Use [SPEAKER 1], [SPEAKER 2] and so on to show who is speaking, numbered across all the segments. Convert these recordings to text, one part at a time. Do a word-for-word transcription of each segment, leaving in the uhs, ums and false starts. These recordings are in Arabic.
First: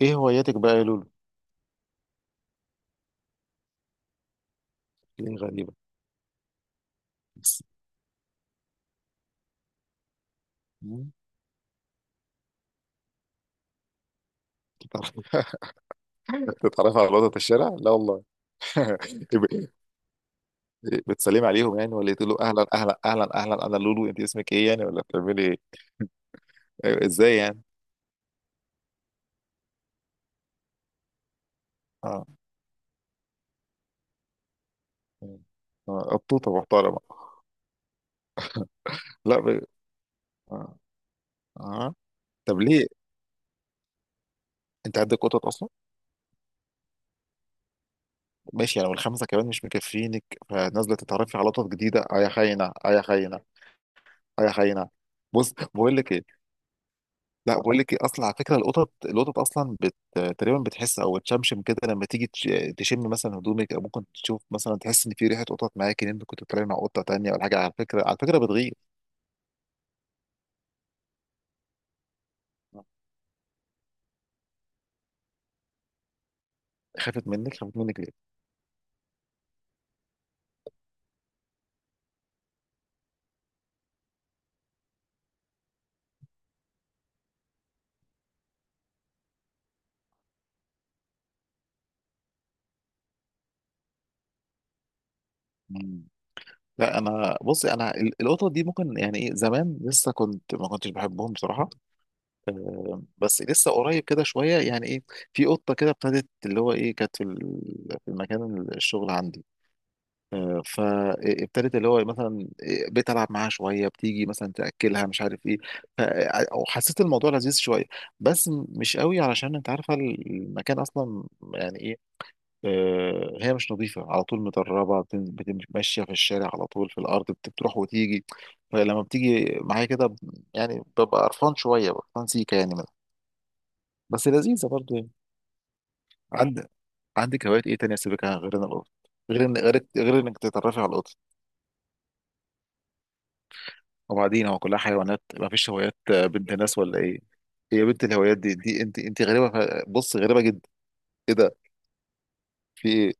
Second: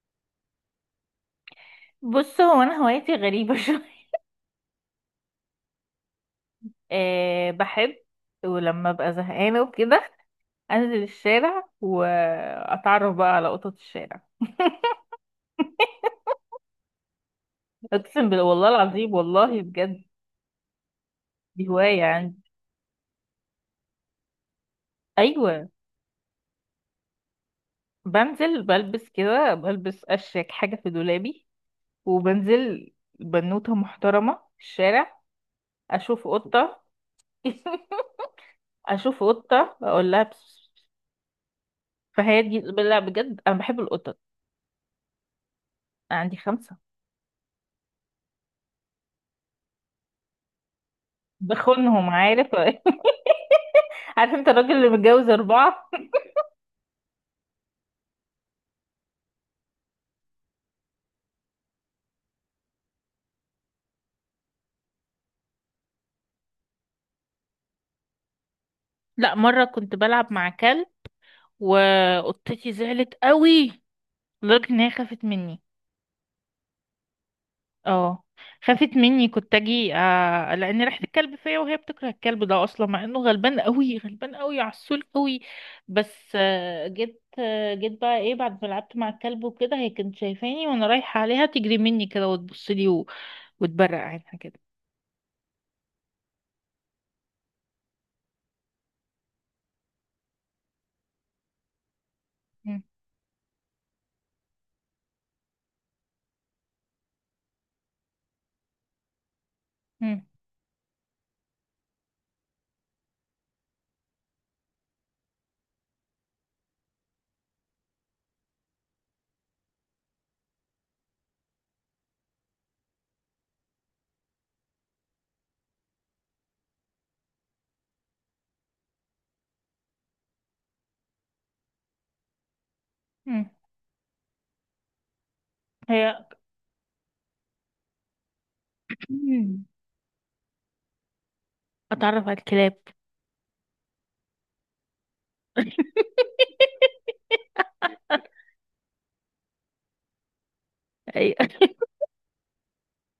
[SPEAKER 1] ايه هواياتك بقى يا لولو؟
[SPEAKER 2] بص هو انا هوايتي غريبه شويه.
[SPEAKER 1] ايه غريبة
[SPEAKER 2] أه،
[SPEAKER 1] بس.
[SPEAKER 2] بحب. ولما ابقى زهقانه وكده انزل
[SPEAKER 1] مم،
[SPEAKER 2] الشارع واتعرف بقى على قطط الشارع
[SPEAKER 1] بتتعرف- بتتعرف على وضعة الشارع؟ لا والله.
[SPEAKER 2] اقسم بالله والله العظيم والله
[SPEAKER 1] ب-
[SPEAKER 2] بجد.
[SPEAKER 1] بتسلمي
[SPEAKER 2] دي
[SPEAKER 1] عليهم يعني،
[SPEAKER 2] هوايه
[SPEAKER 1] ولا تقول له
[SPEAKER 2] عندي.
[SPEAKER 1] اهلا اهلا اهلا اهلا، انا لولو، انت اسمك ايه يعني، ولا بتعملي ايه؟
[SPEAKER 2] ايوه.
[SPEAKER 1] أيوة، ازاي يعني؟
[SPEAKER 2] بنزل بلبس كده بلبس اشيك حاجه في دولابي
[SPEAKER 1] اه.
[SPEAKER 2] وبنزل بنوته محترمه في الشارع.
[SPEAKER 1] آه،
[SPEAKER 2] اشوف
[SPEAKER 1] قطوطة
[SPEAKER 2] قطه
[SPEAKER 1] محترمة.
[SPEAKER 2] اشوف
[SPEAKER 1] لا ب...
[SPEAKER 2] قطه اقول لها بس-
[SPEAKER 1] آه. آه.
[SPEAKER 2] فهي
[SPEAKER 1] طب
[SPEAKER 2] دي
[SPEAKER 1] ليه؟
[SPEAKER 2] لا بجد انا بحب القطط.
[SPEAKER 1] انت عندك قطط اصلا؟
[SPEAKER 2] عندي خمسه.
[SPEAKER 1] ماشي يعني، والخمسة كمان مش مكفينك، فنازلة تتعرفي على قطط جديدة.
[SPEAKER 2] بخونهم
[SPEAKER 1] اه يا
[SPEAKER 2] عارف
[SPEAKER 1] خاينة، اه يا خاينة،
[SPEAKER 2] عارف
[SPEAKER 1] اه
[SPEAKER 2] انت
[SPEAKER 1] يا
[SPEAKER 2] الراجل اللي
[SPEAKER 1] خاينة.
[SPEAKER 2] متجوز
[SPEAKER 1] بص
[SPEAKER 2] اربعة.
[SPEAKER 1] بقول لك ايه. لا بقول لك ايه، اصلا على فكره القطط القطط اصلا بت... تقريبا بتحس او تشمشم كده لما تيجي تش- تشم مثلا هدومك، او ممكن تشوف مثلا، تحس ان في ريحه قطط معاك، ان انت كنت بتتكلم مع قطه تانيه ولا حاجه. على فكره على فكره بتغير.
[SPEAKER 2] لا مرة كنت بلعب مع كلب وقطتي زعلت قوي لدرجة ان هي خافت مني.
[SPEAKER 1] خافت منك، خافت منك
[SPEAKER 2] اه،
[SPEAKER 1] ليه؟
[SPEAKER 2] خافت مني كنت اجي آه لان ريحة الكلب فيا، وهي بتكره الكلب ده اصلا مع انه غلبان قوي غلبان قوي عسول قوي. بس آه جيت آه جيت بقى ايه بعد ما لعبت مع الكلب وكده، هي كانت شايفاني وانا رايحة عليها تجري مني كده وتبص لي و- وتبرق عينها كده.
[SPEAKER 1] مم. لا انا، بصي انا ال- القطط دي ممكن يعني ايه، زمان لسه كنت، ما كنتش بحبهم بصراحه.
[SPEAKER 2] مم.
[SPEAKER 1] آه، بس لسه قريب كده شويه يعني ايه، في قطه كده ابتدت اللي هو ايه، كانت في ال- في المكان الشغل عندي.
[SPEAKER 2] مم.
[SPEAKER 1] آه، فابتدت اللي هو مثلا، آه، بقيت العب معاها شويه، بتيجي مثلا تاكلها، مش عارف ايه. ف- آه، او حسيت الموضوع لذيذ شويه، بس م- مش قوي علشان انت عارفه المكان اصلا، يعني ايه. آه، هي مش نظيفه على طول، متربه، بتن- بتمشي في الشارع على طول في الارض، بت- بتروح وتيجي، فلما بتيجي معايا كده ب- يعني ببقى قرفان شويه، قرفان سيكه يعني منها،
[SPEAKER 2] مم.
[SPEAKER 1] بس لذيذه برضه يعني.
[SPEAKER 2] هي.
[SPEAKER 1] عندك عندك هوايات ايه تانية سيبك، غير إن القط، غير إن-
[SPEAKER 2] مم.
[SPEAKER 1] غير غير انك تتعرفي على القط،
[SPEAKER 2] اتعرف على الكلاب.
[SPEAKER 1] وبعدين هو كلها حيوانات، ما فيش هوايات آه، بنت ناس ولا ايه؟ هي بنت الهوايات دي، دي انت انت غريبه، ف- بص غريبه جدا. ايه
[SPEAKER 2] ايوه.
[SPEAKER 1] ده، في ايه؟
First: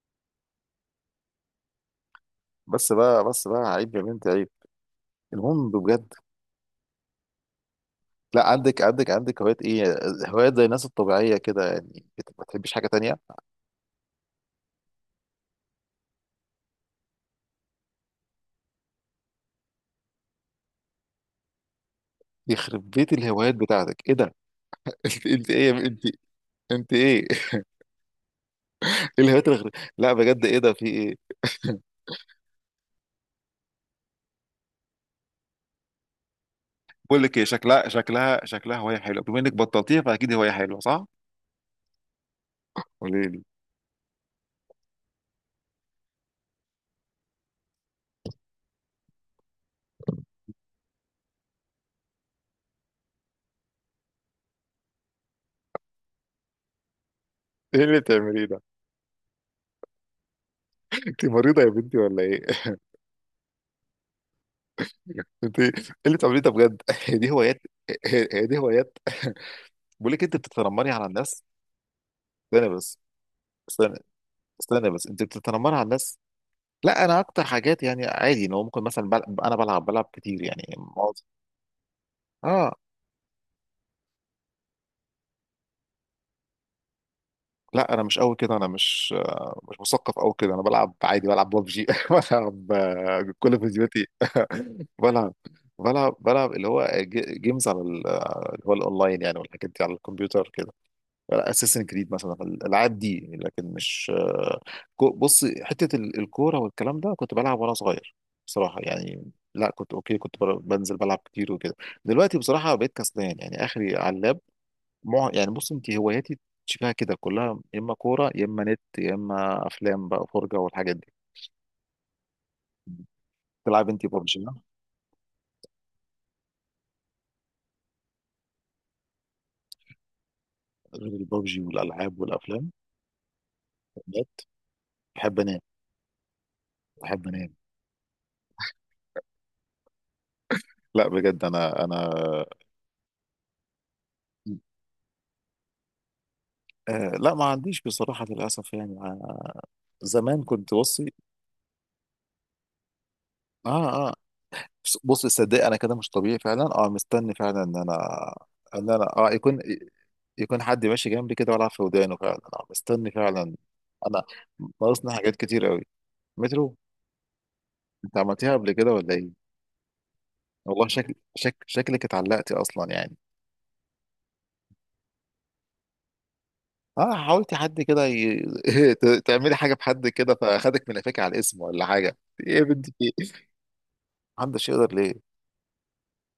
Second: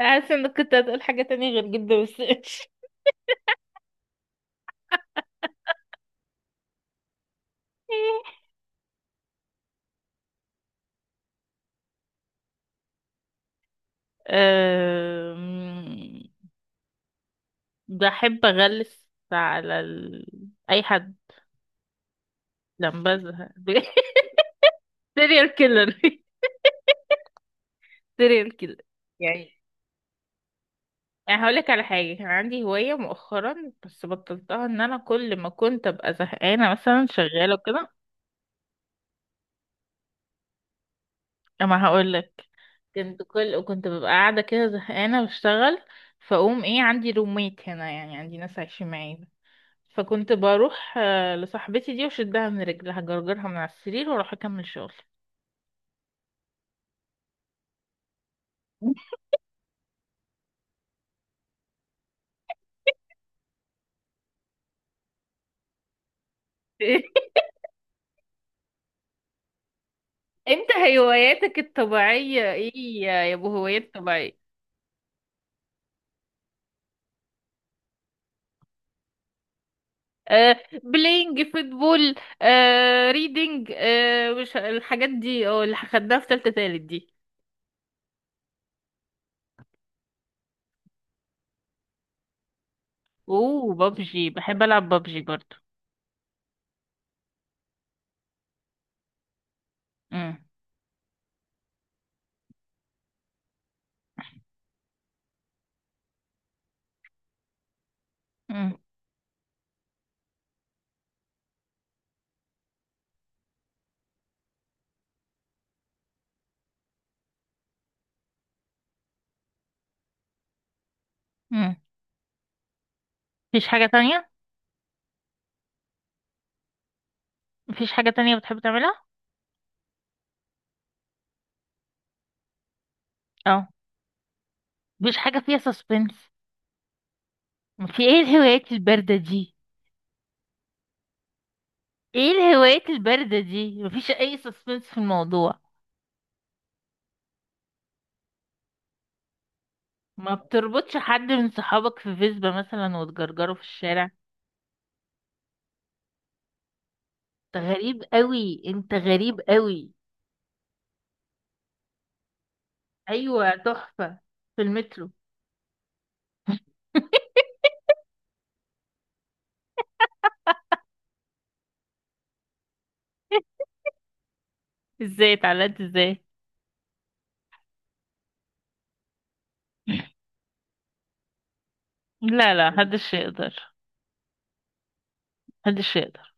[SPEAKER 2] حاسه انك كنت هتقول حاجه تانية غير جدا، بس ماشي.
[SPEAKER 1] بس بقى، بس بقى عيب يا بنت عيب. المهم بجد. لا عندك، عندك عندك هوايات ايه، هوايات زي الناس الطبيعيه كده يعني، بت- ما تحبيش حاجه تانية؟
[SPEAKER 2] أم، بحب اغلس على ال... اي حد
[SPEAKER 1] يخرب بيت
[SPEAKER 2] لما بزهق
[SPEAKER 1] الهوايات بتاعتك، ايه ده؟ انت
[SPEAKER 2] سيريال
[SPEAKER 1] انت ايه يا-
[SPEAKER 2] كيلر.
[SPEAKER 1] انت، انت ايه؟
[SPEAKER 2] سيريال كيلر
[SPEAKER 1] إيه الهوايات
[SPEAKER 2] يعني.
[SPEAKER 1] الغريبة؟ لا بجد ايه ده، في ايه؟
[SPEAKER 2] يعني هقولك على حاجة كان عندي هواية مؤخرا بس بطلتها، ان انا كل ما كنت ابقى زهقانة مثلا
[SPEAKER 1] بقول لك ايه،
[SPEAKER 2] شغالة
[SPEAKER 1] شكلها
[SPEAKER 2] وكده.
[SPEAKER 1] شكلها شكلها هوايه حلوه، بما انك بطلتيها فاكيد هوايه حلوه، صح؟
[SPEAKER 2] اما هقولك. كنت
[SPEAKER 1] قولي لي.
[SPEAKER 2] كل كنت ببقى قاعدة كده زهقانة بشتغل. فأقوم ايه، عندي روميت هنا يعني، عندي ناس عايشين معايا. فكنت بروح آه، لصاحبتي دي وشدها من رجلها جرجرها من على السرير واروح اكمل شغل.
[SPEAKER 1] ايه اللي بتعمليه ده؟ انت مريضة يا بنتي ولا ايه؟ انت ايه اللي بتعمليه ده بجد؟ هي دي هوايات. هي هي دي هوايات بقول لك انت
[SPEAKER 2] انت
[SPEAKER 1] بتتنمري على الناس.
[SPEAKER 2] هواياتك الطبيعية
[SPEAKER 1] استنى
[SPEAKER 2] ايه،
[SPEAKER 1] بس.
[SPEAKER 2] يا يا ابو هوايات
[SPEAKER 1] استنى
[SPEAKER 2] طبيعية؟
[SPEAKER 1] استنى بس، انت بتتنمري على الناس. لا انا اكتر حاجات يعني عادي، ان هو ممكن مثلا بل... انا بلعب، بلعب كتير
[SPEAKER 2] آه
[SPEAKER 1] يعني معظم.
[SPEAKER 2] بلاينج فوتبول.
[SPEAKER 1] اه.
[SPEAKER 2] آه ريدنج، آه مش الحاجات دي، اه اللي خدناها في تالتة تالت دي.
[SPEAKER 1] لا انا مش قوي كده، انا مش آه، مش مثقف قوي كده، انا بلعب عادي، بلعب ببجي بلعب آه، كل
[SPEAKER 2] اوه،
[SPEAKER 1] فيديوهاتي،
[SPEAKER 2] بابجي، بحب العب بابجي
[SPEAKER 1] بلعب
[SPEAKER 2] برضو.
[SPEAKER 1] بلعب بلعب اللي هو ج- جيمز على ال- آه، اللي هو الاونلاين يعني، والحاجات دي على
[SPEAKER 2] امم.
[SPEAKER 1] الكمبيوتر كده، اساسن كريد مثلا الالعاب دي، لكن مش آه، كو- بص حته ال- الكوره والكلام ده، كنت بلعب وانا صغير
[SPEAKER 2] امم.
[SPEAKER 1] بصراحه يعني، لا كنت اوكي، كنت بر- بنزل بلعب كتير وكده. دلوقتي بصراحه بقيت كسلان يعني، اخري على اللاب، مع... يعني بص، انت هواياتي شبه كده كلها، يا اما كوره، يا اما نت، يا اما افلام بقى فرجه والحاجات دي.
[SPEAKER 2] امم. مفيش حاجة
[SPEAKER 1] تلعب انت
[SPEAKER 2] تانية؟
[SPEAKER 1] ببجي.
[SPEAKER 2] مفيش حاجة تانية بتحب تعملها؟
[SPEAKER 1] غير الببجي والالعاب والافلام.
[SPEAKER 2] اه. مفيش حاجة
[SPEAKER 1] بحب
[SPEAKER 2] فيها
[SPEAKER 1] انام،
[SPEAKER 2] سسبنس؟
[SPEAKER 1] بحب انام.
[SPEAKER 2] في ايه الهوايات الباردة دي؟
[SPEAKER 1] لا بجد انا انا
[SPEAKER 2] ايه الهوايات الباردة دي، مفيش اي سسبنس في الموضوع؟
[SPEAKER 1] آه لا ما عنديش بصراحة للأسف يعني،
[SPEAKER 2] ما
[SPEAKER 1] زمان كنت،
[SPEAKER 2] بتربطش
[SPEAKER 1] بصي
[SPEAKER 2] حد من صحابك في فيسبا مثلا وتجرجره في
[SPEAKER 1] اه
[SPEAKER 2] الشارع؟
[SPEAKER 1] اه، بص بص، صدق انا كده مش طبيعي فعلا، اه مستني فعلا
[SPEAKER 2] انت
[SPEAKER 1] ان انا،
[SPEAKER 2] غريب قوي،
[SPEAKER 1] ان
[SPEAKER 2] انت
[SPEAKER 1] انا اه
[SPEAKER 2] غريب
[SPEAKER 1] يكون
[SPEAKER 2] قوي.
[SPEAKER 1] يكون حد ماشي جنبي كده والعب في ودانه، فعلا اه مستني فعلا.
[SPEAKER 2] ايوه، تحفة.
[SPEAKER 1] انا
[SPEAKER 2] في المترو.
[SPEAKER 1] ناقصني حاجات كتير قوي. مترو. انت عملتيها قبل كده ولا ايه؟ والله شكل شك شكلك اتعلقتي اصلا يعني.
[SPEAKER 2] ازاي اتعلقت ازاي؟
[SPEAKER 1] اه، حاولتي حد كده ي... ت- تعملي حاجه بحد كده، فاخدك من قفاك على الاسم ولا حاجه؟
[SPEAKER 2] لا
[SPEAKER 1] ايه يا
[SPEAKER 2] لا،
[SPEAKER 1] بنتي، في
[SPEAKER 2] محدش
[SPEAKER 1] ايه؟
[SPEAKER 2] يقدر.
[SPEAKER 1] محدش يقدر ليه؟
[SPEAKER 2] محدش يقدر.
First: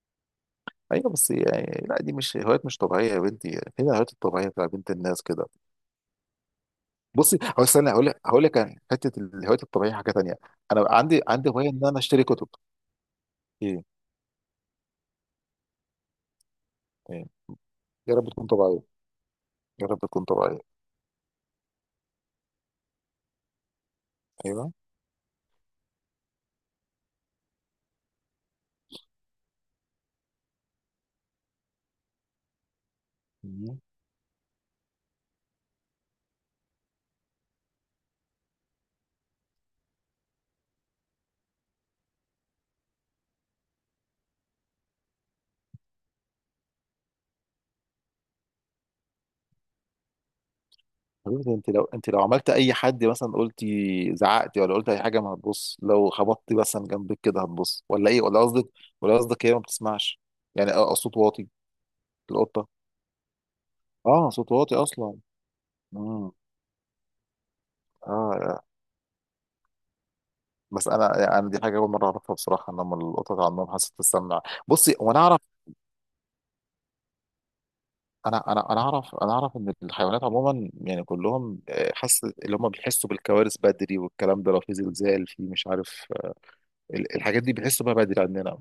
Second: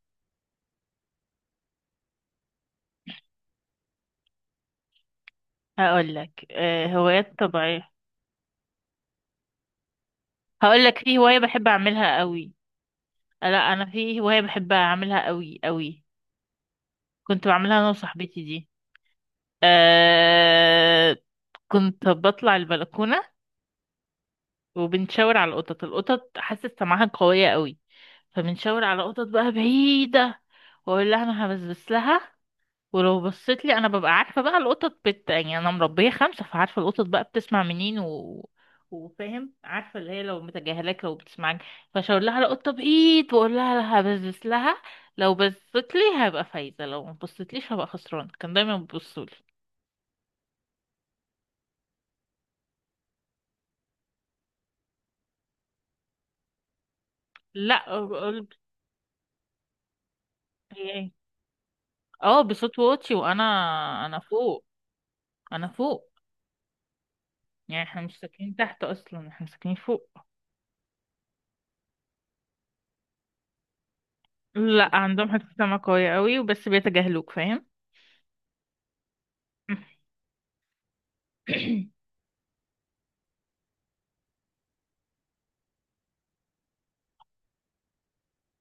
[SPEAKER 1] ايوه بس يعني، لا دي مش هوايات، مش طبيعيه يا بنتي، فين الهوايات الطبيعيه بتاع بنت الناس كده.
[SPEAKER 2] هقول لك آه هوايات
[SPEAKER 1] بصي هو
[SPEAKER 2] طبيعية.
[SPEAKER 1] استنى، هقول لك هقول لك عن حته الهوايات الطبيعيه حاجه تانيه.
[SPEAKER 2] هقول
[SPEAKER 1] انا
[SPEAKER 2] لك في
[SPEAKER 1] عندي
[SPEAKER 2] هواية
[SPEAKER 1] عندي
[SPEAKER 2] بحب
[SPEAKER 1] هوايه ان انا
[SPEAKER 2] اعملها
[SPEAKER 1] اشتري كتب.
[SPEAKER 2] قوي. لا
[SPEAKER 1] ايه؟
[SPEAKER 2] انا في هوايه بحب اعملها قوي قوي.
[SPEAKER 1] ايه؟
[SPEAKER 2] كنت بعملها انا
[SPEAKER 1] يا رب
[SPEAKER 2] وصاحبتي
[SPEAKER 1] تكون
[SPEAKER 2] دي.
[SPEAKER 1] طبيعيه، يا رب تكون طبيعيه.
[SPEAKER 2] أه. كنت بطلع البلكونه
[SPEAKER 1] ايوه.
[SPEAKER 2] وبنشاور على القطط. القطط حاسه سمعها قويه قوي، فبنشاور على قطط بقى بعيده واقول لها انا هبسبس لها. ولو بصيت لي
[SPEAKER 1] مم.
[SPEAKER 2] انا ببقى عارفه بقى، القطط بت يعني انا مربيه خمسه فعارفه القطط بقى بتسمع منين، و... وفاهم، عارفه اللي هي لو متجاهلاك لو بتسمعك. فشاور لها على قطه بايد واقول لها لها بزبز لها. لو بصيت لي هبقى فايزه، لو ما بصيتليش هبقى خسران. كان دايما بيبصوا لي.
[SPEAKER 1] حبيبتي انت لو، انت لو عملت اي حد مثلا، قلتي زعقتي ولا قلت اي حاجه، ما هتبص؟ لو خبطتي مثلا جنبك كده هتبص
[SPEAKER 2] لا،
[SPEAKER 1] ولا ايه، ولا
[SPEAKER 2] بقول.
[SPEAKER 1] قصدك؟ ولا قصدك هي ما بتسمعش؟ يعني
[SPEAKER 2] هي
[SPEAKER 1] اه
[SPEAKER 2] إيه؟
[SPEAKER 1] صوت واطي.
[SPEAKER 2] اه، بصوت
[SPEAKER 1] القطه.
[SPEAKER 2] واطي، وانا انا
[SPEAKER 1] اه صوت
[SPEAKER 2] فوق.
[SPEAKER 1] واطي اصلا.
[SPEAKER 2] انا فوق،
[SPEAKER 1] امم.
[SPEAKER 2] يعني احنا مش ساكنين
[SPEAKER 1] اه
[SPEAKER 2] تحت اصلا، احنا ساكنين فوق.
[SPEAKER 1] بس انا، انا دي حاجه اول مره اعرفها بصراحه، ان هم القطط عندهم حاسه السمع. بصي
[SPEAKER 2] لا
[SPEAKER 1] هو انا
[SPEAKER 2] عندهم
[SPEAKER 1] اعرف،
[SPEAKER 2] حته سمع قويه قوي، وبس بيتجاهلوك فاهم.
[SPEAKER 1] انا انا انا اعرف انا اعرف ان الحيوانات عموما يعني كلهم، آه، حاسه اللي هم بيحسوا بالكوارث بدري والكلام ده، لو في زلزال في مش عارف، آه، ال- الحاجات دي بيحسوا بيها بدري عندنا،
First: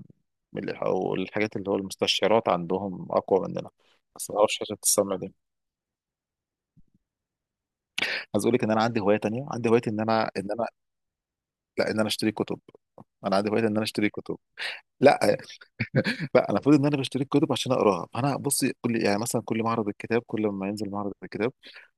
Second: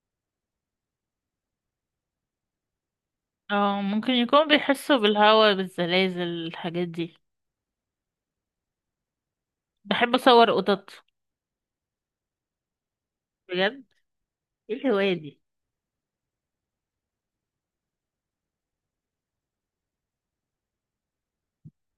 [SPEAKER 1] ال- او الحاجات اللي هو المستشعرات عندهم اقوى مننا.
[SPEAKER 2] اه، ممكن
[SPEAKER 1] بس ما
[SPEAKER 2] يكونوا
[SPEAKER 1] اعرفش حاسه
[SPEAKER 2] بيحسوا
[SPEAKER 1] السمع دي.
[SPEAKER 2] بالهوا، بالزلازل، الحاجات دي.
[SPEAKER 1] عايز اقول لك ان انا عندي هوايه تانيه، عندي هوايه ان
[SPEAKER 2] بحب
[SPEAKER 1] انا
[SPEAKER 2] اصور
[SPEAKER 1] ان انا
[SPEAKER 2] قطط.
[SPEAKER 1] لا ان انا اشتري كتب. انا عندي هوايه ان انا
[SPEAKER 2] بجد؟
[SPEAKER 1] اشتري كتب.
[SPEAKER 2] ايه الهواية
[SPEAKER 1] لا
[SPEAKER 2] دي؟
[SPEAKER 1] لا. انا المفروض ان انا بشتري الكتب عشان اقراها، فانا بصي كل يعني مثلا، كل معرض الكتاب، كل ما ينزل معرض الكتاب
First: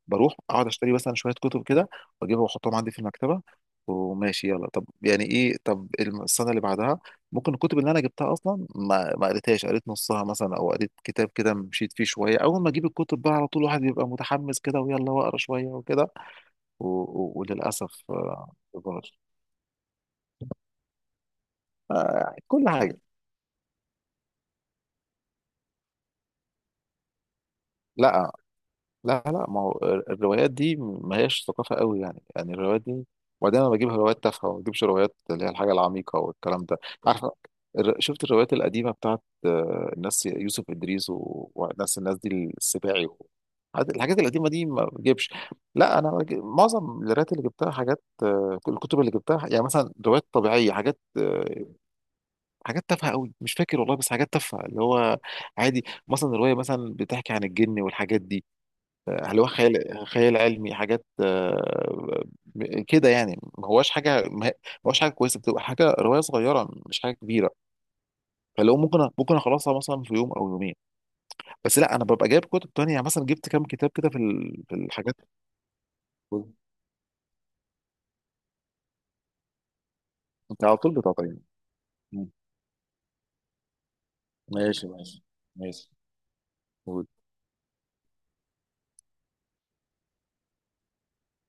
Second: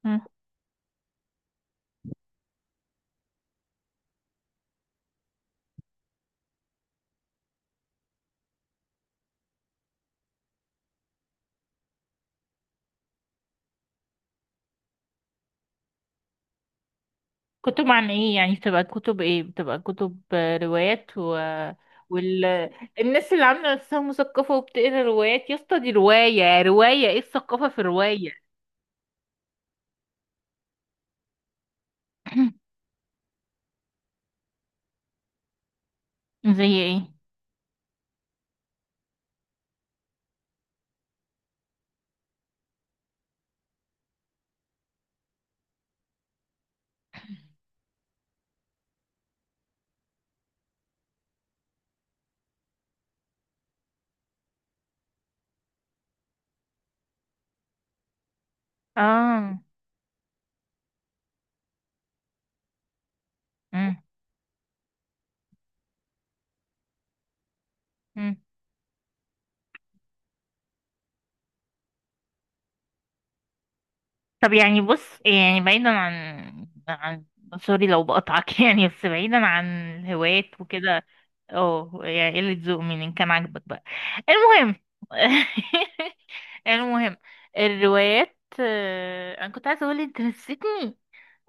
[SPEAKER 2] مم.
[SPEAKER 1] بروح اقعد اشتري مثلا شويه كتب كده، واجيبها واحطهم عندي في المكتبه، وماشي يلا، طب يعني ايه، طب الم- السنه اللي بعدها ممكن الكتب اللي انا جبتها اصلا، ما ما قريتهاش، قريت نصها مثلا، او قريت كتاب كده مشيت فيه شويه، اول ما اجيب الكتب بقى على طول الواحد بيبقى متحمس كده ويلا واقرا شويه وكده، و... و...
[SPEAKER 2] كتب
[SPEAKER 1] وللاسف
[SPEAKER 2] عن ايه
[SPEAKER 1] آه،
[SPEAKER 2] يعني؟
[SPEAKER 1] ما
[SPEAKER 2] بتبقى
[SPEAKER 1] بقراش.
[SPEAKER 2] كتب ايه؟ بتبقى كتب آه، روايات و...
[SPEAKER 1] آه،
[SPEAKER 2] وال
[SPEAKER 1] كل حاجه.
[SPEAKER 2] الناس اللي عامله نفسها مثقفه وبتقرا روايات يا اسطى، دي روايه، روايه، ايه الثقافه في
[SPEAKER 1] لا
[SPEAKER 2] روايه؟
[SPEAKER 1] لا لا، ما هو الروايات دي ما هيش ثقافة قوي يعني، يعني الروايات دي، وبعدين انا بجيب روايات تافهة وما بجيبش روايات اللي هي الحاجة العميقة والكلام
[SPEAKER 2] زي
[SPEAKER 1] ده.
[SPEAKER 2] ايه؟
[SPEAKER 1] عارف، الر- شفت الروايات القديمة بتاعت آه، الناس يوسف إدريس و- والناس الناس دي السباعي، و... حاجات- الحاجات القديمة دي ما بجيبش. لا انا بجيب... معظم الروايات اللي جبتها حاجات، آه، الكتب اللي جبتها يعني مثلا روايات طبيعية، حاجات آه، حاجات تافهة قوي، مش فاكر والله، بس حاجات تافهة اللي هو عادي مثلا، رواية مثلا بتحكي عن الجن والحاجات دي، هل هو
[SPEAKER 2] اه.
[SPEAKER 1] خيال خيال علمي، حاجات آه، م- كده يعني ما هواش
[SPEAKER 2] مم.
[SPEAKER 1] حاجه ما هواش حاجه كويسه، بتبقى حاجه روايه صغيره مش حاجه كبيره،
[SPEAKER 2] مم.
[SPEAKER 1] فلو ممكن ممكن اخلصها مثلا في يوم او يومين، بس لا انا ببقى جايب كتب تانية يعني، مثلا جبت كام كتاب كده في
[SPEAKER 2] طب
[SPEAKER 1] ال- في
[SPEAKER 2] يعني
[SPEAKER 1] الحاجات.
[SPEAKER 2] بص، يعني بعيدا عن عن، سوري لو بقطعك يعني بس بعيدا عن الهوايات
[SPEAKER 1] انت على طول
[SPEAKER 2] وكده.
[SPEAKER 1] بتعطيني.
[SPEAKER 2] اه،
[SPEAKER 1] مم.
[SPEAKER 2] يعني قلة ذوق من إن كان عاجبك بقى. المهم.
[SPEAKER 1] ماشي ماشي ماشي. قول.
[SPEAKER 2] المهم. الروايات، آه، انا كنت عايزه اقول انت نسيتني.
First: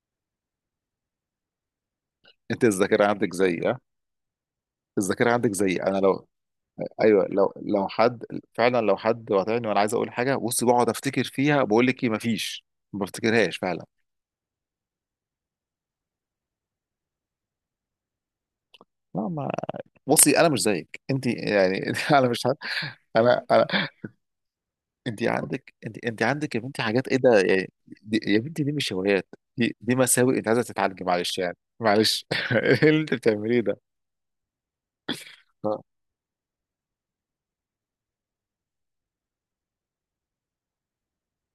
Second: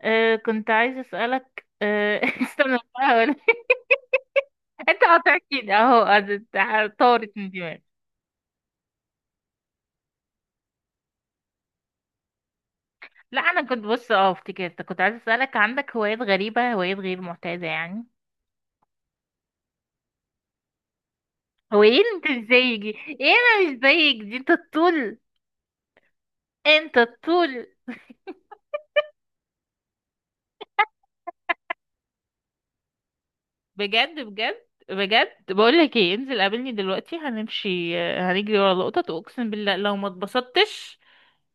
[SPEAKER 2] آه، كنت عايزه اسالك، آه،
[SPEAKER 1] انت
[SPEAKER 2] استنى،
[SPEAKER 1] الذاكره عندك
[SPEAKER 2] بحاول
[SPEAKER 1] زيي، ها.
[SPEAKER 2] انت
[SPEAKER 1] الذاكره عندك
[SPEAKER 2] قاطعتني
[SPEAKER 1] زيي انا،
[SPEAKER 2] اهو،
[SPEAKER 1] لو
[SPEAKER 2] أد-
[SPEAKER 1] ايوه،
[SPEAKER 2] طارت من
[SPEAKER 1] لو
[SPEAKER 2] دماغي.
[SPEAKER 1] لو حد، فعلا لو حد قاطعني وانا عايز اقول حاجه، بص بقعد افتكر فيها، بقول لك ايه، مفيش، ما
[SPEAKER 2] لا
[SPEAKER 1] بفتكرهاش
[SPEAKER 2] انا كنت،
[SPEAKER 1] فعلا.
[SPEAKER 2] بص اه افتكرت، كنت عايزه اسالك عندك هوايات غريبه، هوايات غير معتاده يعني.
[SPEAKER 1] لا ما. بصي انا مش زيك انت
[SPEAKER 2] هو ايه
[SPEAKER 1] يعني
[SPEAKER 2] اللي
[SPEAKER 1] انا
[SPEAKER 2] انت
[SPEAKER 1] مش
[SPEAKER 2] مش
[SPEAKER 1] عارف،
[SPEAKER 2] زيي دي؟ ايه؟
[SPEAKER 1] انا
[SPEAKER 2] انا مش
[SPEAKER 1] انا
[SPEAKER 2] زيك دي، انت الطول.
[SPEAKER 1] انت عندك، انت انت عندك يا بنتي
[SPEAKER 2] انت
[SPEAKER 1] حاجات ايه ده
[SPEAKER 2] الطول.
[SPEAKER 1] يعني؟ دي يا بنتي دي مش هوايات، دي دي مساوئ، انت عايزه تتعالجي، معلش يعني معلش ايه اللي انت بتعمليه ده؟
[SPEAKER 2] بجد بجد بجد، بقول
[SPEAKER 1] آه،
[SPEAKER 2] لك ايه، انزل قابلني دلوقتي، هنمشي هنجري ورا القطط، واقسم بالله لو ما اتبسطتش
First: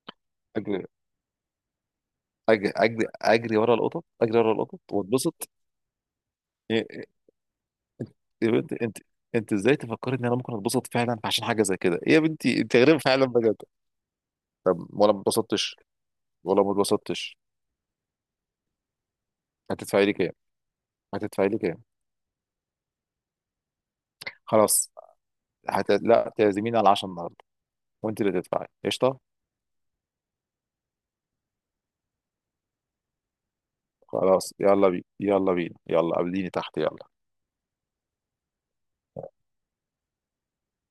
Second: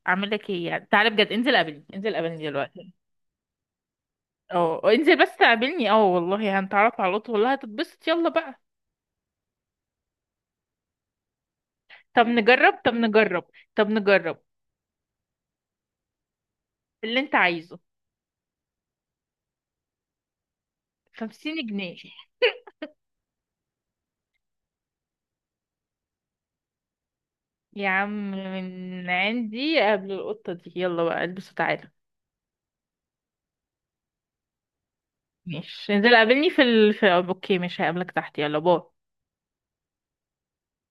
[SPEAKER 2] اعمل لك ايه
[SPEAKER 1] اجري
[SPEAKER 2] يعني. تعالى بجد، انزل قابلني، انزل قابلني
[SPEAKER 1] اجري
[SPEAKER 2] دلوقتي.
[SPEAKER 1] اجري اجري ورا القطط، اجري ورا
[SPEAKER 2] اه
[SPEAKER 1] القطط
[SPEAKER 2] انزل بس
[SPEAKER 1] واتبسط.
[SPEAKER 2] قابلني، اه والله هنتعرف
[SPEAKER 1] يا
[SPEAKER 2] على القطط، والله هتتبسط، يلا
[SPEAKER 1] يا
[SPEAKER 2] بقى.
[SPEAKER 1] بنتي انت، انت ازاي تفكري ان انا ممكن اتبسط فعلا عشان حاجه زي كده؟ إيه يا
[SPEAKER 2] طب
[SPEAKER 1] بنتي،
[SPEAKER 2] نجرب،
[SPEAKER 1] انت
[SPEAKER 2] طب
[SPEAKER 1] غريبه فعلا
[SPEAKER 2] نجرب،
[SPEAKER 1] بجد.
[SPEAKER 2] طب نجرب.
[SPEAKER 1] طب ولا ما اتبسطتش، ولا ما
[SPEAKER 2] اللي انت
[SPEAKER 1] اتبسطتش.
[SPEAKER 2] عايزه.
[SPEAKER 1] هتدفعي لي كام، هتدفعي لي
[SPEAKER 2] خمسين
[SPEAKER 1] كام؟
[SPEAKER 2] جنيه
[SPEAKER 1] خلاص. هت... لا تعزميني على عشرة،
[SPEAKER 2] يا
[SPEAKER 1] وانت
[SPEAKER 2] عم
[SPEAKER 1] اللي تدفعي
[SPEAKER 2] من
[SPEAKER 1] قشطه.
[SPEAKER 2] عندي قبل، القطة دي يلا بقى، البس وتعالى.
[SPEAKER 1] خلاص يلا بينا، يلا بينا،
[SPEAKER 2] ماشي، انزل
[SPEAKER 1] يلا
[SPEAKER 2] قابلني
[SPEAKER 1] قابليني
[SPEAKER 2] في
[SPEAKER 1] تحت،
[SPEAKER 2] ال... في
[SPEAKER 1] يلا.
[SPEAKER 2] اوكي، مش هقابلك تحت، يلا، باي.